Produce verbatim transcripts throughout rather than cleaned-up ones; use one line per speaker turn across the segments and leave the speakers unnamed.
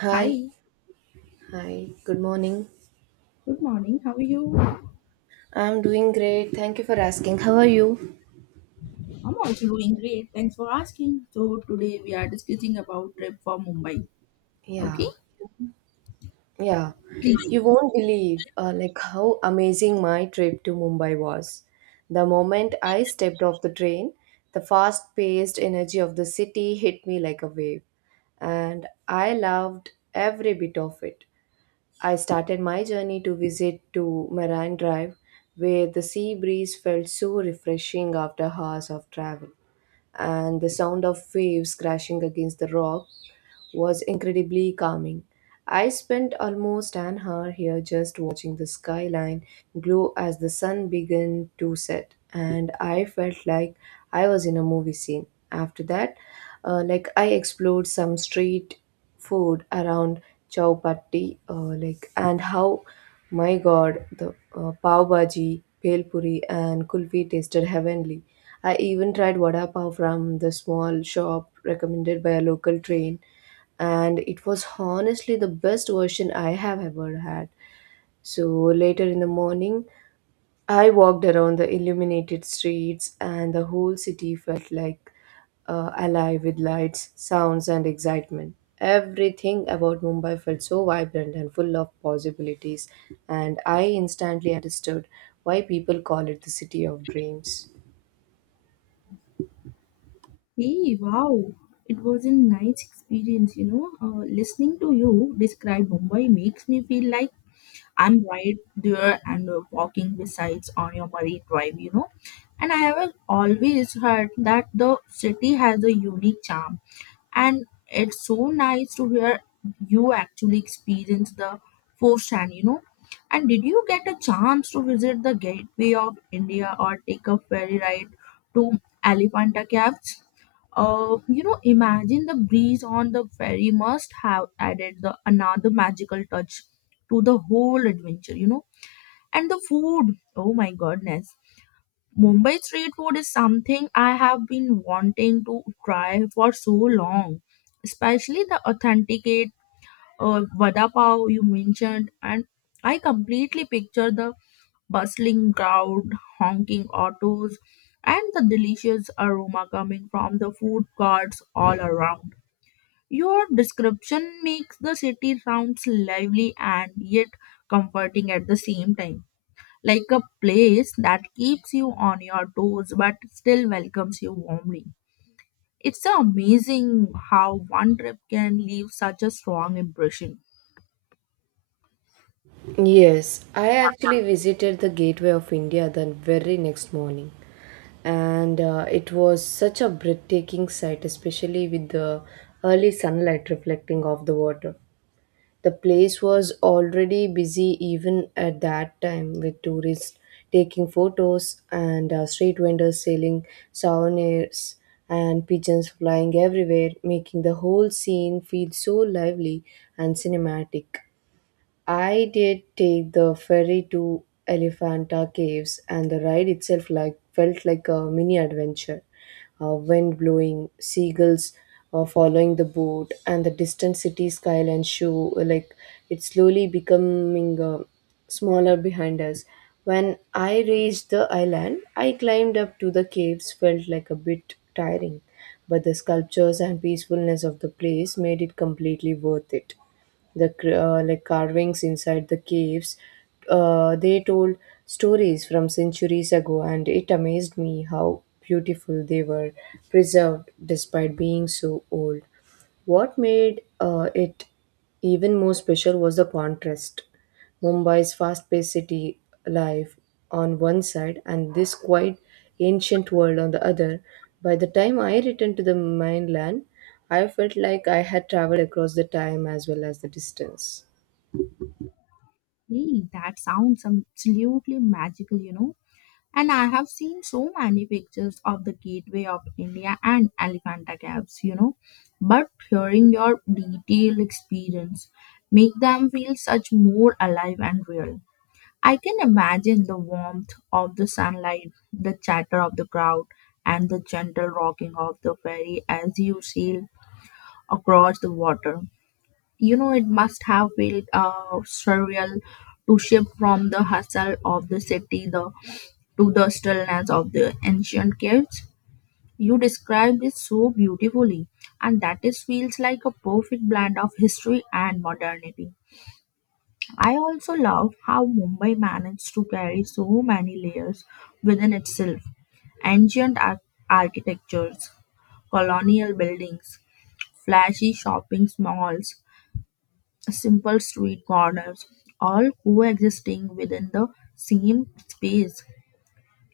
Hi,
Hi,
hi, good morning.
good morning. How are you?
I'm doing great. Thank you for asking. How are you?
I'm also doing great. Thanks for asking. So today we are discussing about trip for Mumbai. Okay,
Yeah, yeah.
please.
You won't believe uh, like how amazing my trip to Mumbai was. The moment I stepped off the train, the fast-paced energy of the city hit me like a wave, and I loved every bit of it. I started my journey to visit to Marine Drive, where the sea breeze felt so refreshing after hours of travel, and the sound of waves crashing against the rock was incredibly calming. I spent almost an hour here just watching the skyline glow as the sun began to set, and I felt like I was in a movie scene. After that, uh, like I explored some street food around Chowpatty. Uh, like and how, my God, the uh, pav bhaji, bhel puri, and kulfi tasted heavenly. I even tried vada pav from the small shop recommended by a local train, and it was honestly the best version I have ever had. So later in the morning, I walked around the illuminated streets, and the whole city felt like uh, alive with lights, sounds, and excitement. Everything about Mumbai felt so vibrant and full of possibilities, and I instantly understood why people call it the city of dreams.
Hey, wow. It was a nice experience, you know. Uh, listening to you describe Mumbai makes me feel like I'm right there and uh, walking besides on your Marine Drive, you know. And I have always heard that the city has a unique charm and it's so nice to hear you actually experience the firsthand, you know. And did you get a chance to visit the gateway of india or take a ferry ride to elephanta caves? Uh, you know, imagine the breeze on the ferry must have added the another magical touch to the whole adventure, you know. And the food, oh my goodness, Mumbai street food is something I have been wanting to try for so long, especially the authenticate uh, vada pav you mentioned. And I completely picture the bustling crowd, honking autos, and the delicious aroma coming from the food carts all around. Your description makes the city sounds lively and yet comforting at the same time, like a place that keeps you on your toes but still welcomes you warmly. It's so amazing how one trip can leave such a strong impression.
Yes, I actually visited the Gateway of India the very next morning, and uh, it was such a breathtaking sight, especially with the early sunlight reflecting off the water. The place was already busy even at that time, with tourists taking photos and uh, street vendors selling souvenirs and pigeons flying everywhere, making the whole scene feel so lively and cinematic. I did take the ferry to Elephanta Caves, and the ride itself like felt like a mini adventure. Uh, wind blowing, seagulls uh, following the boat, and the distant city skyline show like it slowly becoming uh, smaller behind us. When I reached the island, I climbed up to the caves. Felt like a bit tiring, but the sculptures and peacefulness of the place made it completely worth it. The cr- uh, like carvings inside the caves uh, they told stories from centuries ago, and it amazed me how beautiful they were preserved despite being so old. What made uh, it even more special was the contrast: Mumbai's fast-paced city life on one side, and this quiet ancient world on the other. By the time I returned to the mainland, I felt like I had traveled across the time as well as the distance.
Hey, that sounds absolutely magical, you know. And I have seen so many pictures of the Gateway of India and Elephanta Caves, you know. But hearing your detailed experience make them feel such more alive and real. I can imagine the warmth of the sunlight, the chatter of the crowd, and the gentle rocking of the ferry as you sail across the water. You know, it must have felt uh, surreal to shift from the hustle of the city the, to the stillness of the ancient caves. You described it so beautifully, and that is feels like a perfect blend of history and modernity. I also love how Mumbai managed to carry so many layers within itself, ancient ar- architectures, colonial buildings, flashy shopping malls, simple street corners, all coexisting within the same space.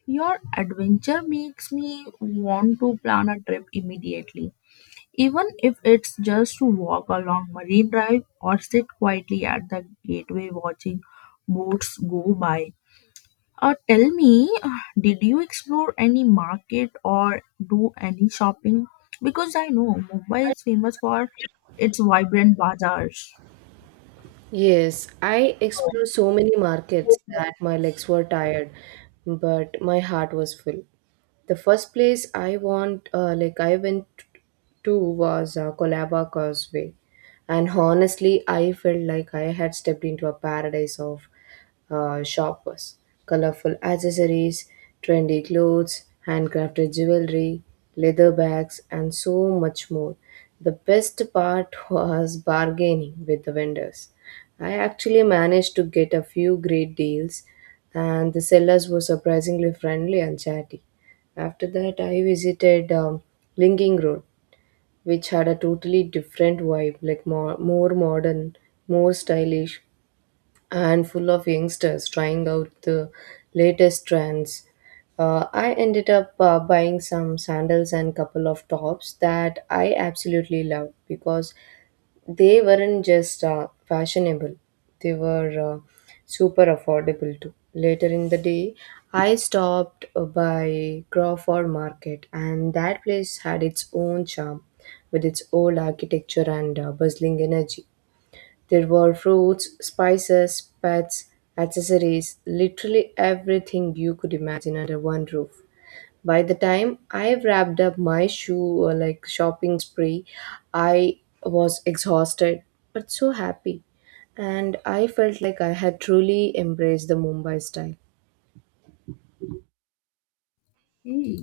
Your adventure makes me want to plan a trip immediately, even if it's just to walk along Marine Drive or sit quietly at the gateway watching boats go by. Uh, tell me, did you explore any market or do any shopping? Because I know Mumbai is famous for its vibrant bazaars.
Yes, I explored so many markets that my legs were tired, but my heart was full. The first place I want, uh, like I went to, was uh, Colaba Causeway, and honestly, I felt like I had stepped into a paradise of uh, shoppers, colorful accessories, trendy clothes, handcrafted jewelry, leather bags, and so much more. The best part was bargaining with the vendors. I actually managed to get a few great deals, and the sellers were surprisingly friendly and chatty. After that, I visited um, Linking Road, which had a totally different vibe, like more, more modern, more stylish, and full of youngsters trying out the latest trends. Uh, I ended up uh, buying some sandals and couple of tops that I absolutely loved, because they weren't just uh, fashionable, they were uh, super affordable too. Later in the day, I stopped uh, by Crawford Market, and that place had its own charm with its old architecture and uh, bustling energy. There were fruits, spices, pets, accessories, literally everything you could imagine under one roof. By the time I wrapped up my shoe uh, like shopping spree, I was exhausted but so happy. And I felt like I had truly embraced the Mumbai style.
Hey,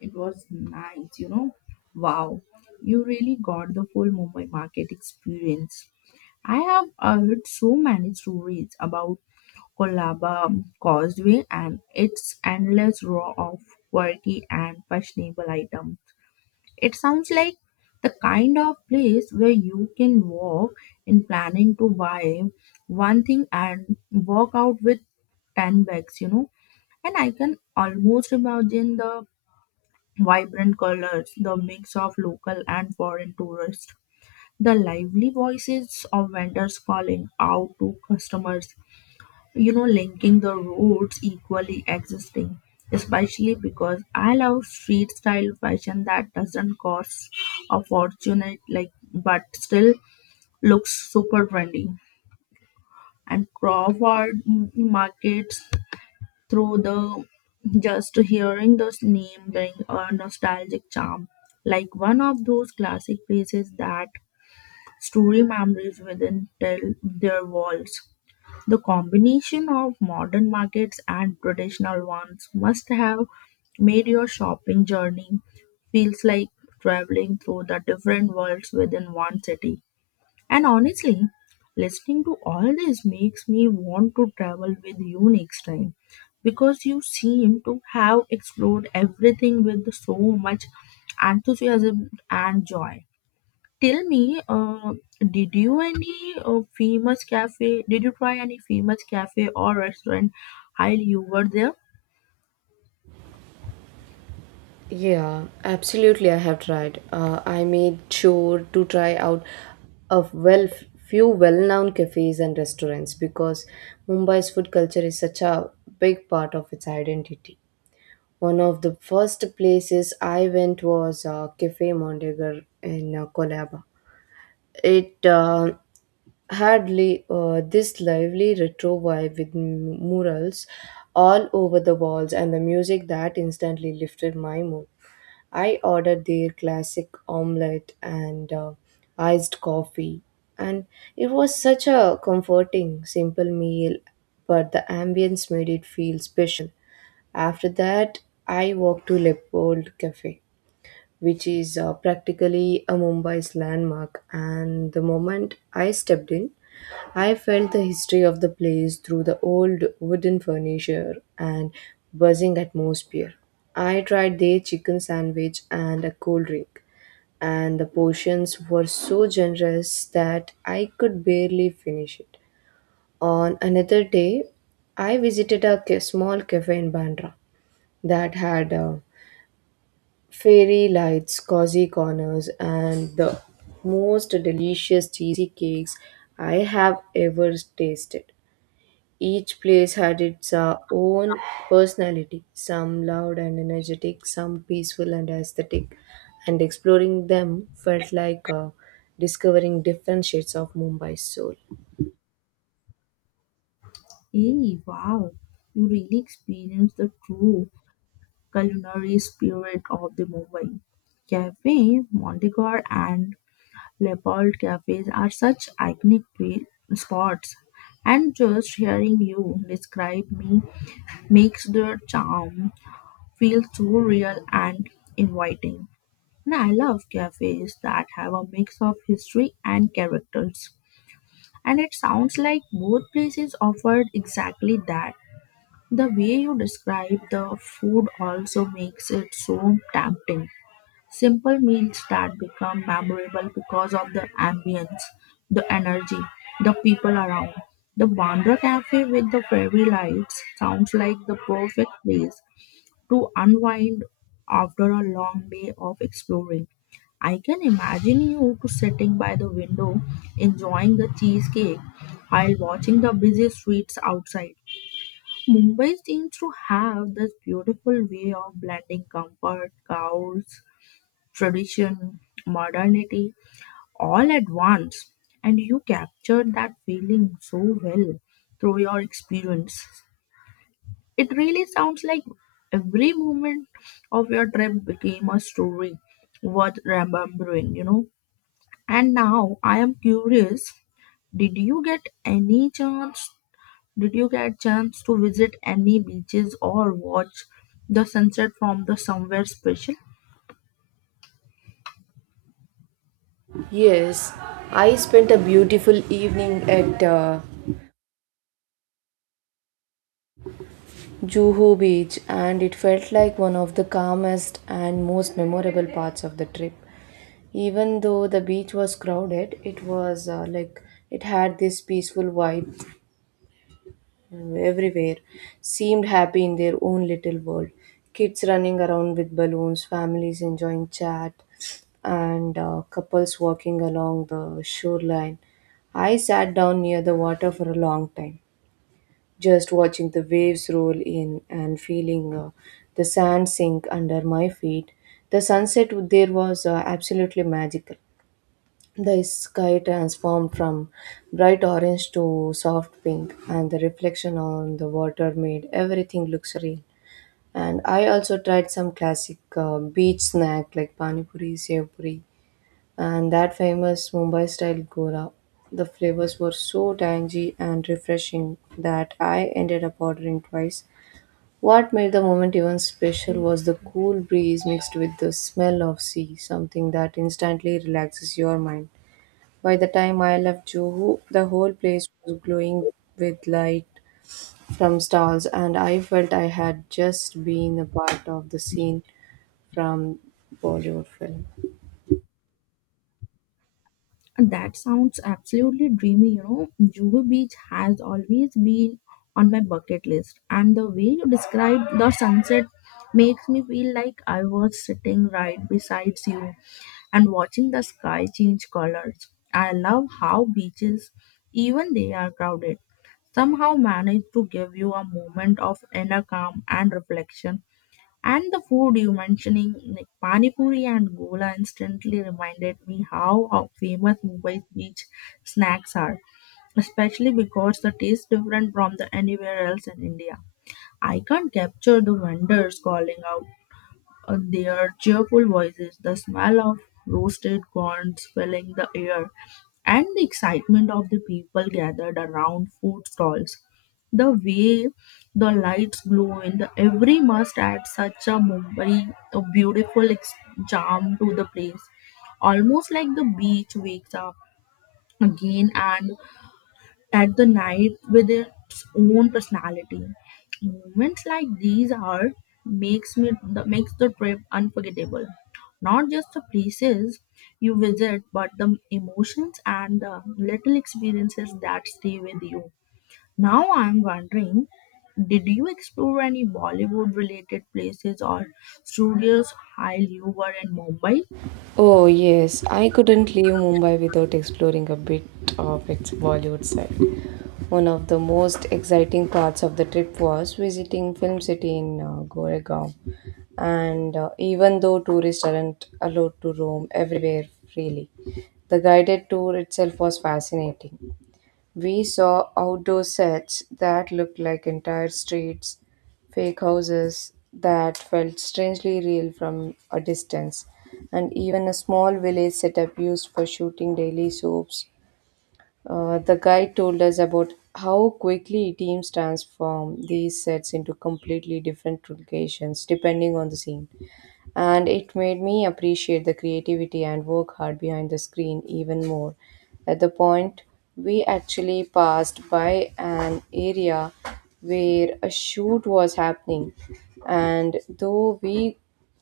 it was nice, you know. Wow, you really got the full Mumbai market experience. I have heard so many stories about Kolaba Causeway and its endless row of quality and fashionable items. It sounds like the kind of place where you can walk in planning to buy one thing and walk out with ten bags, you know. And I can almost imagine the vibrant colors, the mix of local and foreign tourists, the lively voices of vendors calling out to customers, you know, linking the routes equally existing, especially because I love street style fashion that doesn't cost a fortune, it, like but still looks super trendy. And Crawford markets through the, just hearing this name bring a nostalgic charm, like one of those classic places that story memories within tell their walls. The combination of modern markets and traditional ones must have made your shopping journey feels like traveling through the different worlds within one city. And honestly, listening to all this makes me want to travel with you next time because you seem to have explored everything with so much enthusiasm and joy. Tell me, uh, did you any uh, famous cafe? Did you try any famous cafe or restaurant while you were there?
Yeah, absolutely. I have tried. Uh, I made sure to try out a well few well-known cafes and restaurants because Mumbai's food culture is such a big part of its identity. One of the first places I went was uh, Cafe Mondegar in uh, Colaba. It uh, had li- uh, this lively retro vibe with m- murals all over the walls and the music that instantly lifted my mood. I ordered their classic omelette and uh, iced coffee, and it was such a comforting, simple meal, but the ambience made it feel special. After that, I walked to Leopold Cafe, which is uh, practically a Mumbai's landmark. And the moment I stepped in, I felt the history of the place through the old wooden furniture and buzzing atmosphere. I tried their chicken sandwich and a cold drink, and the portions were so generous that I could barely finish it. On another day, I visited a ca- small cafe in Bandra that had uh, fairy lights, cozy corners, and the most delicious cheesy cakes I have ever tasted. Each place had its uh, own personality, some loud and energetic, some peaceful and aesthetic, and exploring them felt like uh, discovering different shades of Mumbai's soul.
Hey, wow! You really experienced the true culinary spirit of the Mumbai. Cafe Mondegar and Leopold cafes are such iconic pla- spots, and just hearing you describe me makes their charm feel so real and inviting. And I love cafes that have a mix of history and characters. And it sounds like both places offered exactly that. The way you describe the food also makes it so tempting. Simple meals that become memorable because of the ambience, the energy, the people around. The Bandra Cafe with the fairy lights sounds like the perfect place to unwind after a long day of exploring. I can imagine you two sitting by the window enjoying the cheesecake while watching the busy streets outside. Mumbai seems to have this beautiful way of blending comfort, chaos, tradition, modernity all at once. And you captured that feeling so well through your experience. It really sounds like every moment of your trip became a story worth remembering, you know. And now I am curious, did you get any chance did you get chance to visit any beaches or watch the sunset from the somewhere special?
Yes, I spent a beautiful evening at uh, Juhu Beach, and it felt like one of the calmest and most memorable parts of the trip. Even though the beach was crowded, it was uh, like it had this peaceful vibe, everywhere seemed happy in their own little world. Kids running around with balloons, families enjoying chat, and uh, couples walking along the shoreline. I sat down near the water for a long time just watching the waves roll in and feeling uh, the sand sink under my feet. The sunset there was uh, absolutely magical. The sky transformed from bright orange to soft pink, and the reflection on the water made everything look serene. And I also tried some classic uh, beach snack like pani puri, sev puri, and that famous Mumbai style gora. The flavors were so tangy and refreshing that I ended up ordering twice. What made the moment even special was the cool breeze mixed with the smell of sea, something that instantly relaxes your mind. By the time I left Juhu, the whole place was glowing with light from stars, and I felt I had just been a part of the scene from Bollywood film.
That sounds absolutely dreamy, you know. Juhu Beach has always been on my bucket list and the way you described the sunset makes me feel like I was sitting right beside you and watching the sky change colors. I love how beaches, even they are crowded, somehow manage to give you a moment of inner calm and reflection. And the food you mentioning, like Pani Puri and Gola, instantly reminded me how, how famous Mumbai beach snacks are, especially because the taste different from the anywhere else in India. I can't capture the vendors calling out uh, their cheerful voices, the smell of roasted corns filling the air, and the excitement of the people gathered around food stalls. The way the lights glow in the every must add such a Mumbai a beautiful ex- charm to the place, almost like the beach wakes up again and at the night with its own personality. Moments like these are makes me the, makes the trip unforgettable. Not just the places you visit, but the emotions and the little experiences that stay with you. Now I'm wondering, did you explore any Bollywood related places or studios while you were in Mumbai?
Oh, yes, I couldn't leave Mumbai without exploring a bit of its Bollywood side. One of the most exciting parts of the trip was visiting Film City in uh, Goregaon. And uh, even though tourists aren't allowed to roam everywhere freely, the guided tour itself was fascinating. We saw outdoor sets that looked like entire streets, fake houses that felt strangely real from a distance, and even a small village setup used for shooting daily soaps. Uh, the guide told us about how quickly teams transform these sets into completely different locations depending on the scene, and it made me appreciate the creativity and work hard behind the screen even more. At the point, we actually passed by an area where a shoot was happening, and though we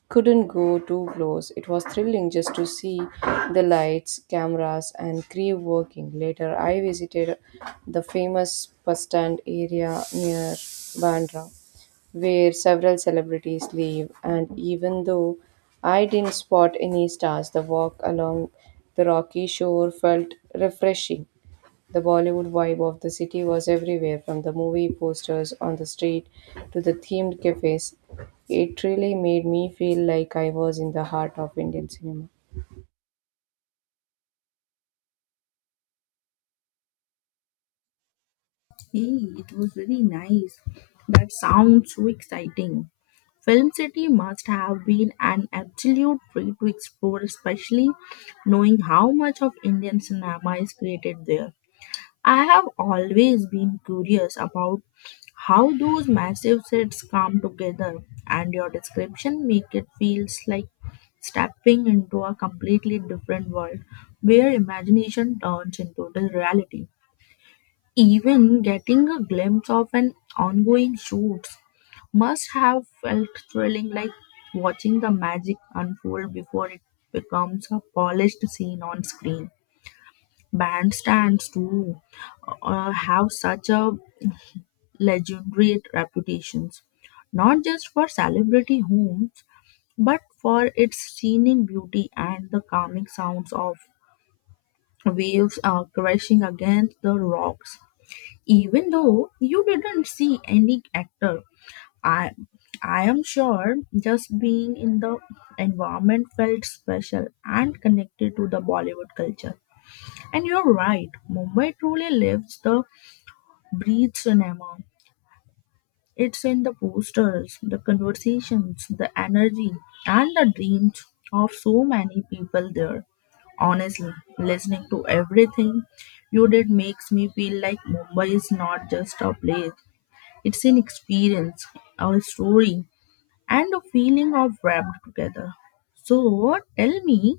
couldn't go too close, it was thrilling just to see the lights, cameras, and crew working. Later, I visited the famous bus stand area near Bandra where several celebrities live, and even though I didn't spot any stars, the walk along the rocky shore felt refreshing. The Bollywood vibe of the city was everywhere, from the movie posters on the street to the themed cafes. It really made me feel like I was in the heart of Indian cinema.
Hey, it was very nice. That sounds so exciting. Film City must have been an absolute treat to explore, especially knowing how much of Indian cinema is created there. I have always been curious about how those massive sets come together, and your description make it feels like stepping into a completely different world where imagination turns into the reality. Even getting a glimpse of an ongoing shoot must have felt thrilling, like watching the magic unfold before it becomes a polished scene on screen. Bandstands, too, uh, have such a legendary reputations, not just for celebrity homes, but for its scenic beauty and the calming sounds of waves uh, crashing against the rocks. Even though you didn't see any actor, i i am sure just being in the environment felt special and connected to the Bollywood culture. And you're right, Mumbai truly lives the breathe cinema. It's in the posters, the conversations, the energy, and the dreams of so many people there. Honestly, listening to everything you did makes me feel like Mumbai is not just a place, it's an experience, a story, and a feeling of wrapped together. So, tell me,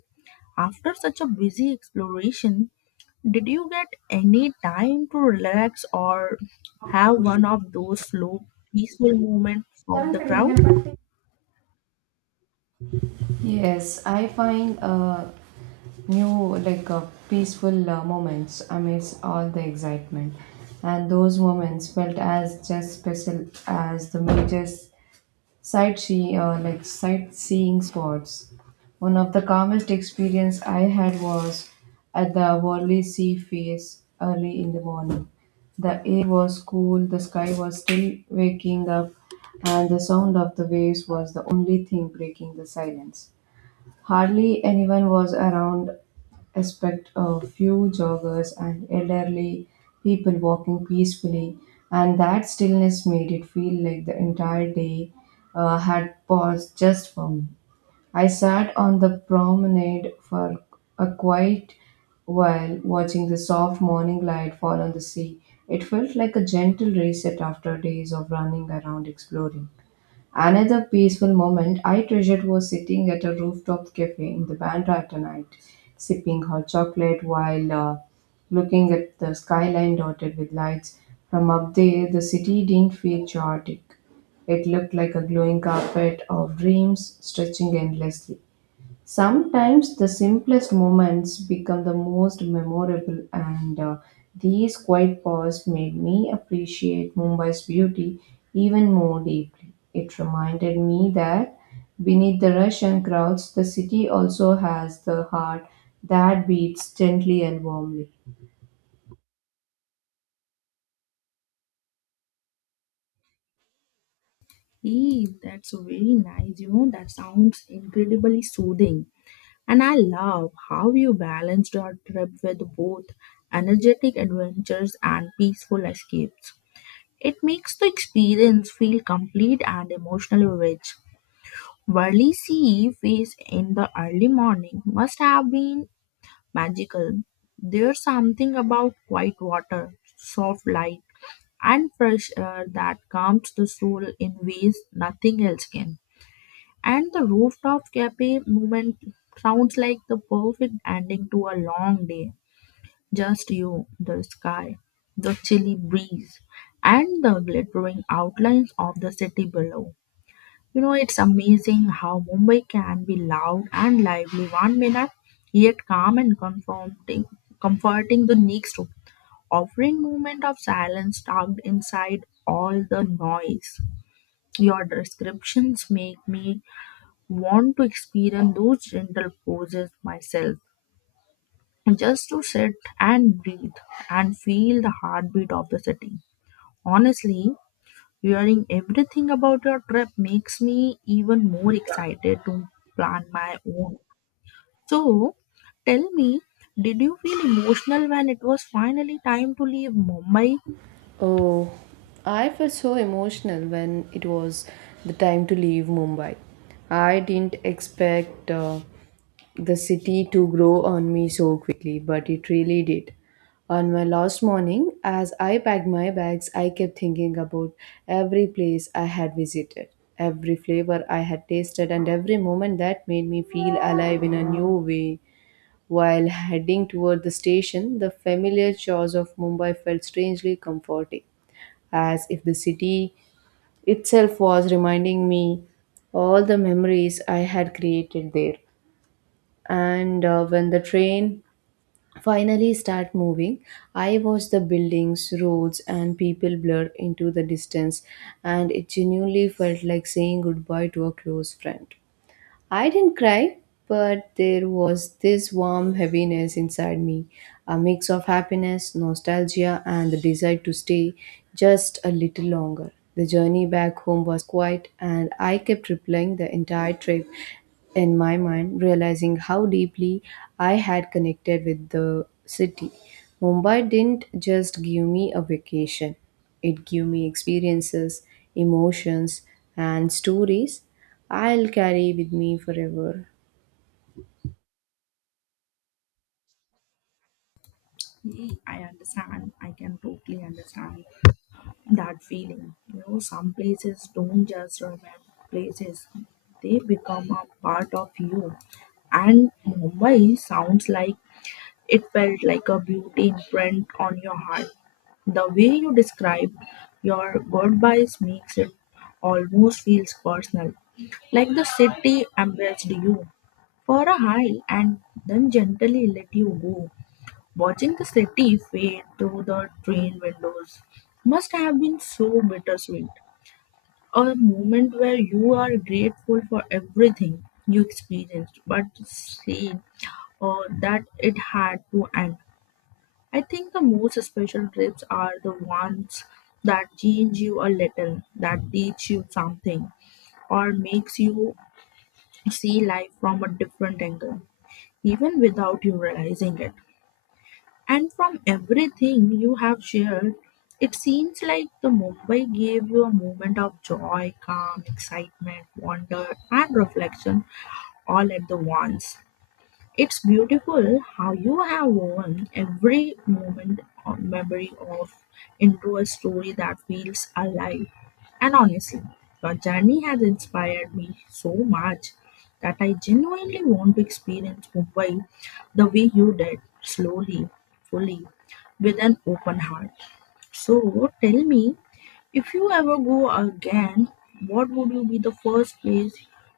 after such a busy exploration, did you get any time to relax or have one of those slow, peaceful moments from the crowd?
Yes, I find uh, new like uh, peaceful uh, moments amidst all the excitement, and those moments felt as just special as the major sightseeing uh, like sightseeing spots. One of the calmest experience I had was at the Worley Sea Face early in the morning. The air was cool, the sky was still waking up, and the sound of the waves was the only thing breaking the silence. Hardly anyone was around except a few joggers and elderly people walking peacefully, and that stillness made it feel like the entire day uh, had paused just for me. I sat on the promenade for a quiet while, watching the soft morning light fall on the sea. It felt like a gentle reset after days of running around exploring. Another peaceful moment I treasured was sitting at a rooftop cafe in the Bandra at night, sipping hot chocolate while uh, looking at the skyline dotted with lights. From up there, the city didn't feel chaotic. It looked like a glowing carpet of dreams stretching endlessly. Sometimes the simplest moments become the most memorable, and uh, these quiet pauses made me appreciate Mumbai's beauty even more deeply. It reminded me that beneath the rush and crowds, the city also has the heart that beats gently and warmly.
Hey, that's very nice. You know, that sounds incredibly soothing. And I love how you balanced your trip with both energetic adventures and peaceful escapes. It makes the experience feel complete and emotionally rich. Worli Sea phase in the early morning must have been magical. There's something about quiet water, soft light, and fresh air that calms the soul in ways nothing else can. And the rooftop cafe moment sounds like the perfect ending to a long day. Just you, the sky, the chilly breeze, and the glittering outlines of the city below. You know, it's amazing how Mumbai can be loud and lively one minute, yet calm and comforting, comforting the next, offering moment of silence tucked inside all the noise. Your descriptions make me want to experience those gentle poses myself, just to sit and breathe and feel the heartbeat of the city. Honestly, hearing everything about your trip makes me even more excited to plan my own. So, tell me, did you feel emotional when it was finally time to leave Mumbai?
Oh, I felt so emotional when it was the time to leave Mumbai. I didn't expect uh, the city to grow on me so quickly, but it really did. On my last morning, as I packed my bags, I kept thinking about every place I had visited, every flavor I had tasted, and every moment that made me feel alive in a new way. While heading toward the station, the familiar chores of Mumbai felt strangely comforting, as if the city itself was reminding me all the memories I had created there. And uh, when the train finally start moving, I watch the buildings, roads and people blur into the distance, and it genuinely felt like saying goodbye to a close friend. I didn't cry, but there was this warm heaviness inside me, a mix of happiness, nostalgia, and the desire to stay just a little longer. The journey back home was quiet, and I kept replaying the entire trip in my mind, realizing how deeply I had connected with the city. Mumbai didn't just give me a vacation, it gave me experiences, emotions, and stories I'll carry with me forever.
Yeah, I understand. I can totally understand that feeling. You know, some places don't just remain places, they become a part of you. And Mumbai sounds like it felt like a beauty imprint on your heart. The way you describe your goodbyes makes it almost feels personal, like the city embraced you for a while and then gently let you go. Watching the city fade through the train windows must have been so bittersweet. A moment where you are grateful for everything you experienced, but sad or that it had to end. I think the most special trips are the ones that change you a little, that teach you something, or makes you see life from a different angle, even without you realizing it. And from everything you have shared, it seems like the Mumbai gave you a moment of joy, calm, excitement, wonder, and reflection all at the once. It's beautiful how you have woven every moment or memory of into a story that feels alive. And honestly, your journey has inspired me so much that I genuinely want to experience Mumbai the way you did, slowly, fully, with an open heart. So tell me, if you ever go again, what would you be the first place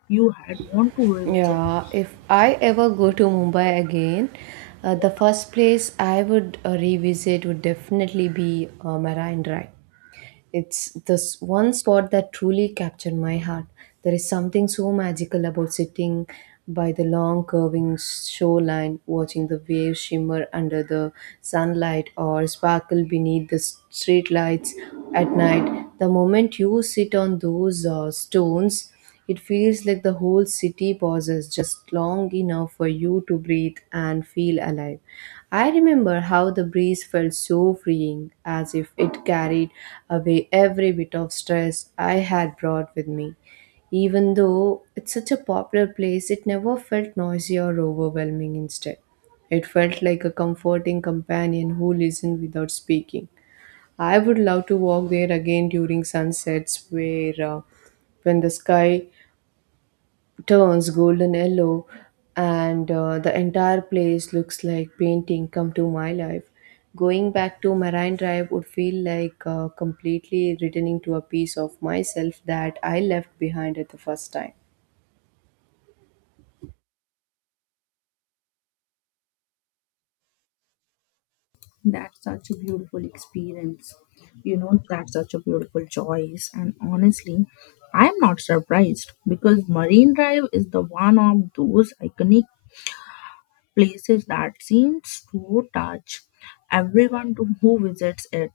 you had want to revisit?
Yeah, if I ever go to Mumbai again, uh, the first place I would uh, revisit would definitely be uh, Marine Drive. It's this one spot that truly captured my heart. There is something so magical about sitting by the long curving shoreline, watching the waves shimmer under the sunlight or sparkle beneath the street lights at night. The moment you sit on those uh, stones, it feels like the whole city pauses just long enough for you to breathe and feel alive. I remember how the breeze felt so freeing, as if it carried away every bit of stress I had brought with me. Even though it's such a popular place, it never felt noisy or overwhelming instead. It felt like a comforting companion who listened without speaking. I would love to walk there again during sunsets where uh, when the sky turns golden yellow and uh, the entire place looks like painting come to my life. Going back to Marine Drive would feel like uh, completely returning to a piece of myself that I left behind at the first time.
That's such a beautiful experience. You know, that's such a beautiful choice. And honestly, I'm not surprised because Marine Drive is the one of those iconic places that seems to touch everyone to who visits it.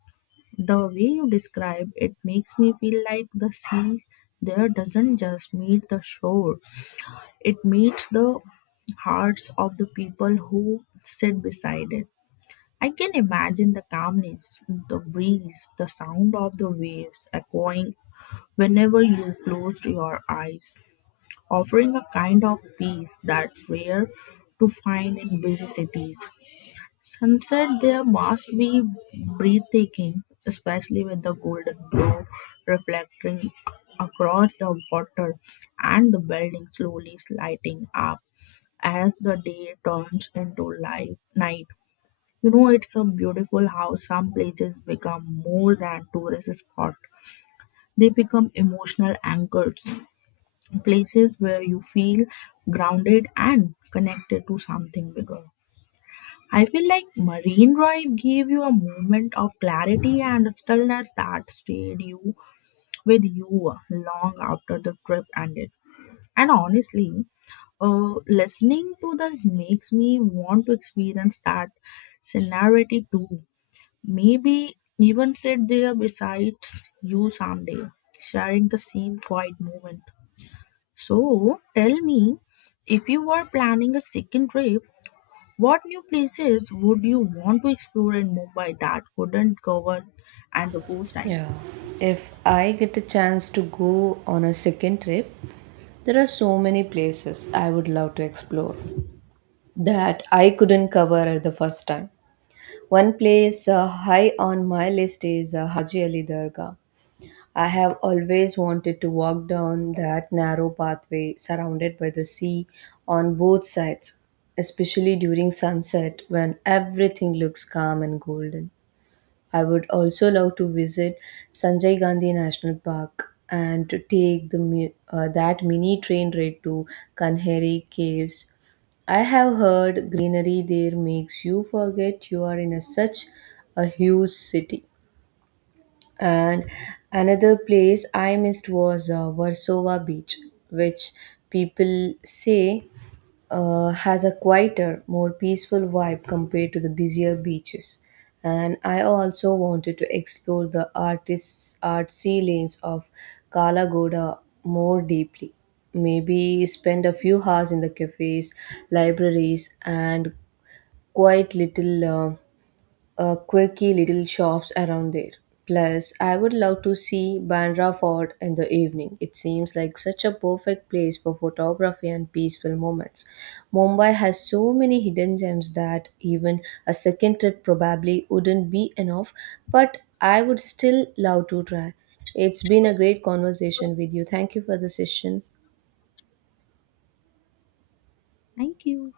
The way you describe it makes me feel like the sea there doesn't just meet the shore, it meets the hearts of the people who sit beside it. I can imagine the calmness, the breeze, the sound of the waves echoing whenever you closed your eyes, offering a kind of peace that's rare to find in busy cities. Sunset there must be breathtaking, especially with the golden glow reflecting across the water and the building slowly lighting up as the day turns into light night. You know, it's a beautiful how some places become more than tourist spot. They become emotional anchors, places where you feel grounded and connected to something bigger. I feel like Marine Drive gave you a moment of clarity and stillness that stayed you with you long after the trip ended. And honestly, uh, listening to this makes me want to experience that scenario too. Maybe even sit there besides you someday, sharing the same quiet moment. So tell me, if you were planning a second trip, what new places would you want to explore in Mumbai that couldn't cover at the first time?
Yeah, if I get a chance to go on a second trip, there are so many places I would love to explore that I couldn't cover at the first time. One place uh, high on my list is uh, Haji Ali Dargah. I have always wanted to walk down that narrow pathway surrounded by the sea on both sides, especially during sunset when everything looks calm and golden. I would also love to visit Sanjay Gandhi National Park and to take the mi- uh, that mini train ride to Kanheri Caves. I have heard greenery there makes you forget you are in a, such a huge city. And another place I missed was uh, Warsaw Beach, which people say uh, has a quieter, more peaceful vibe compared to the busier beaches. And I also wanted to explore the artists' artsy lanes of Kalagoda more deeply. Maybe spend a few hours in the cafes, libraries, and quite little uh, uh, quirky little shops around there. Plus, I would love to see Bandra Fort in the evening. It seems like such a perfect place for photography and peaceful moments. Mumbai has so many hidden gems that even a second trip probably wouldn't be enough, but I would still love to try. It's been a great conversation with you. Thank you for the session.
Thank you.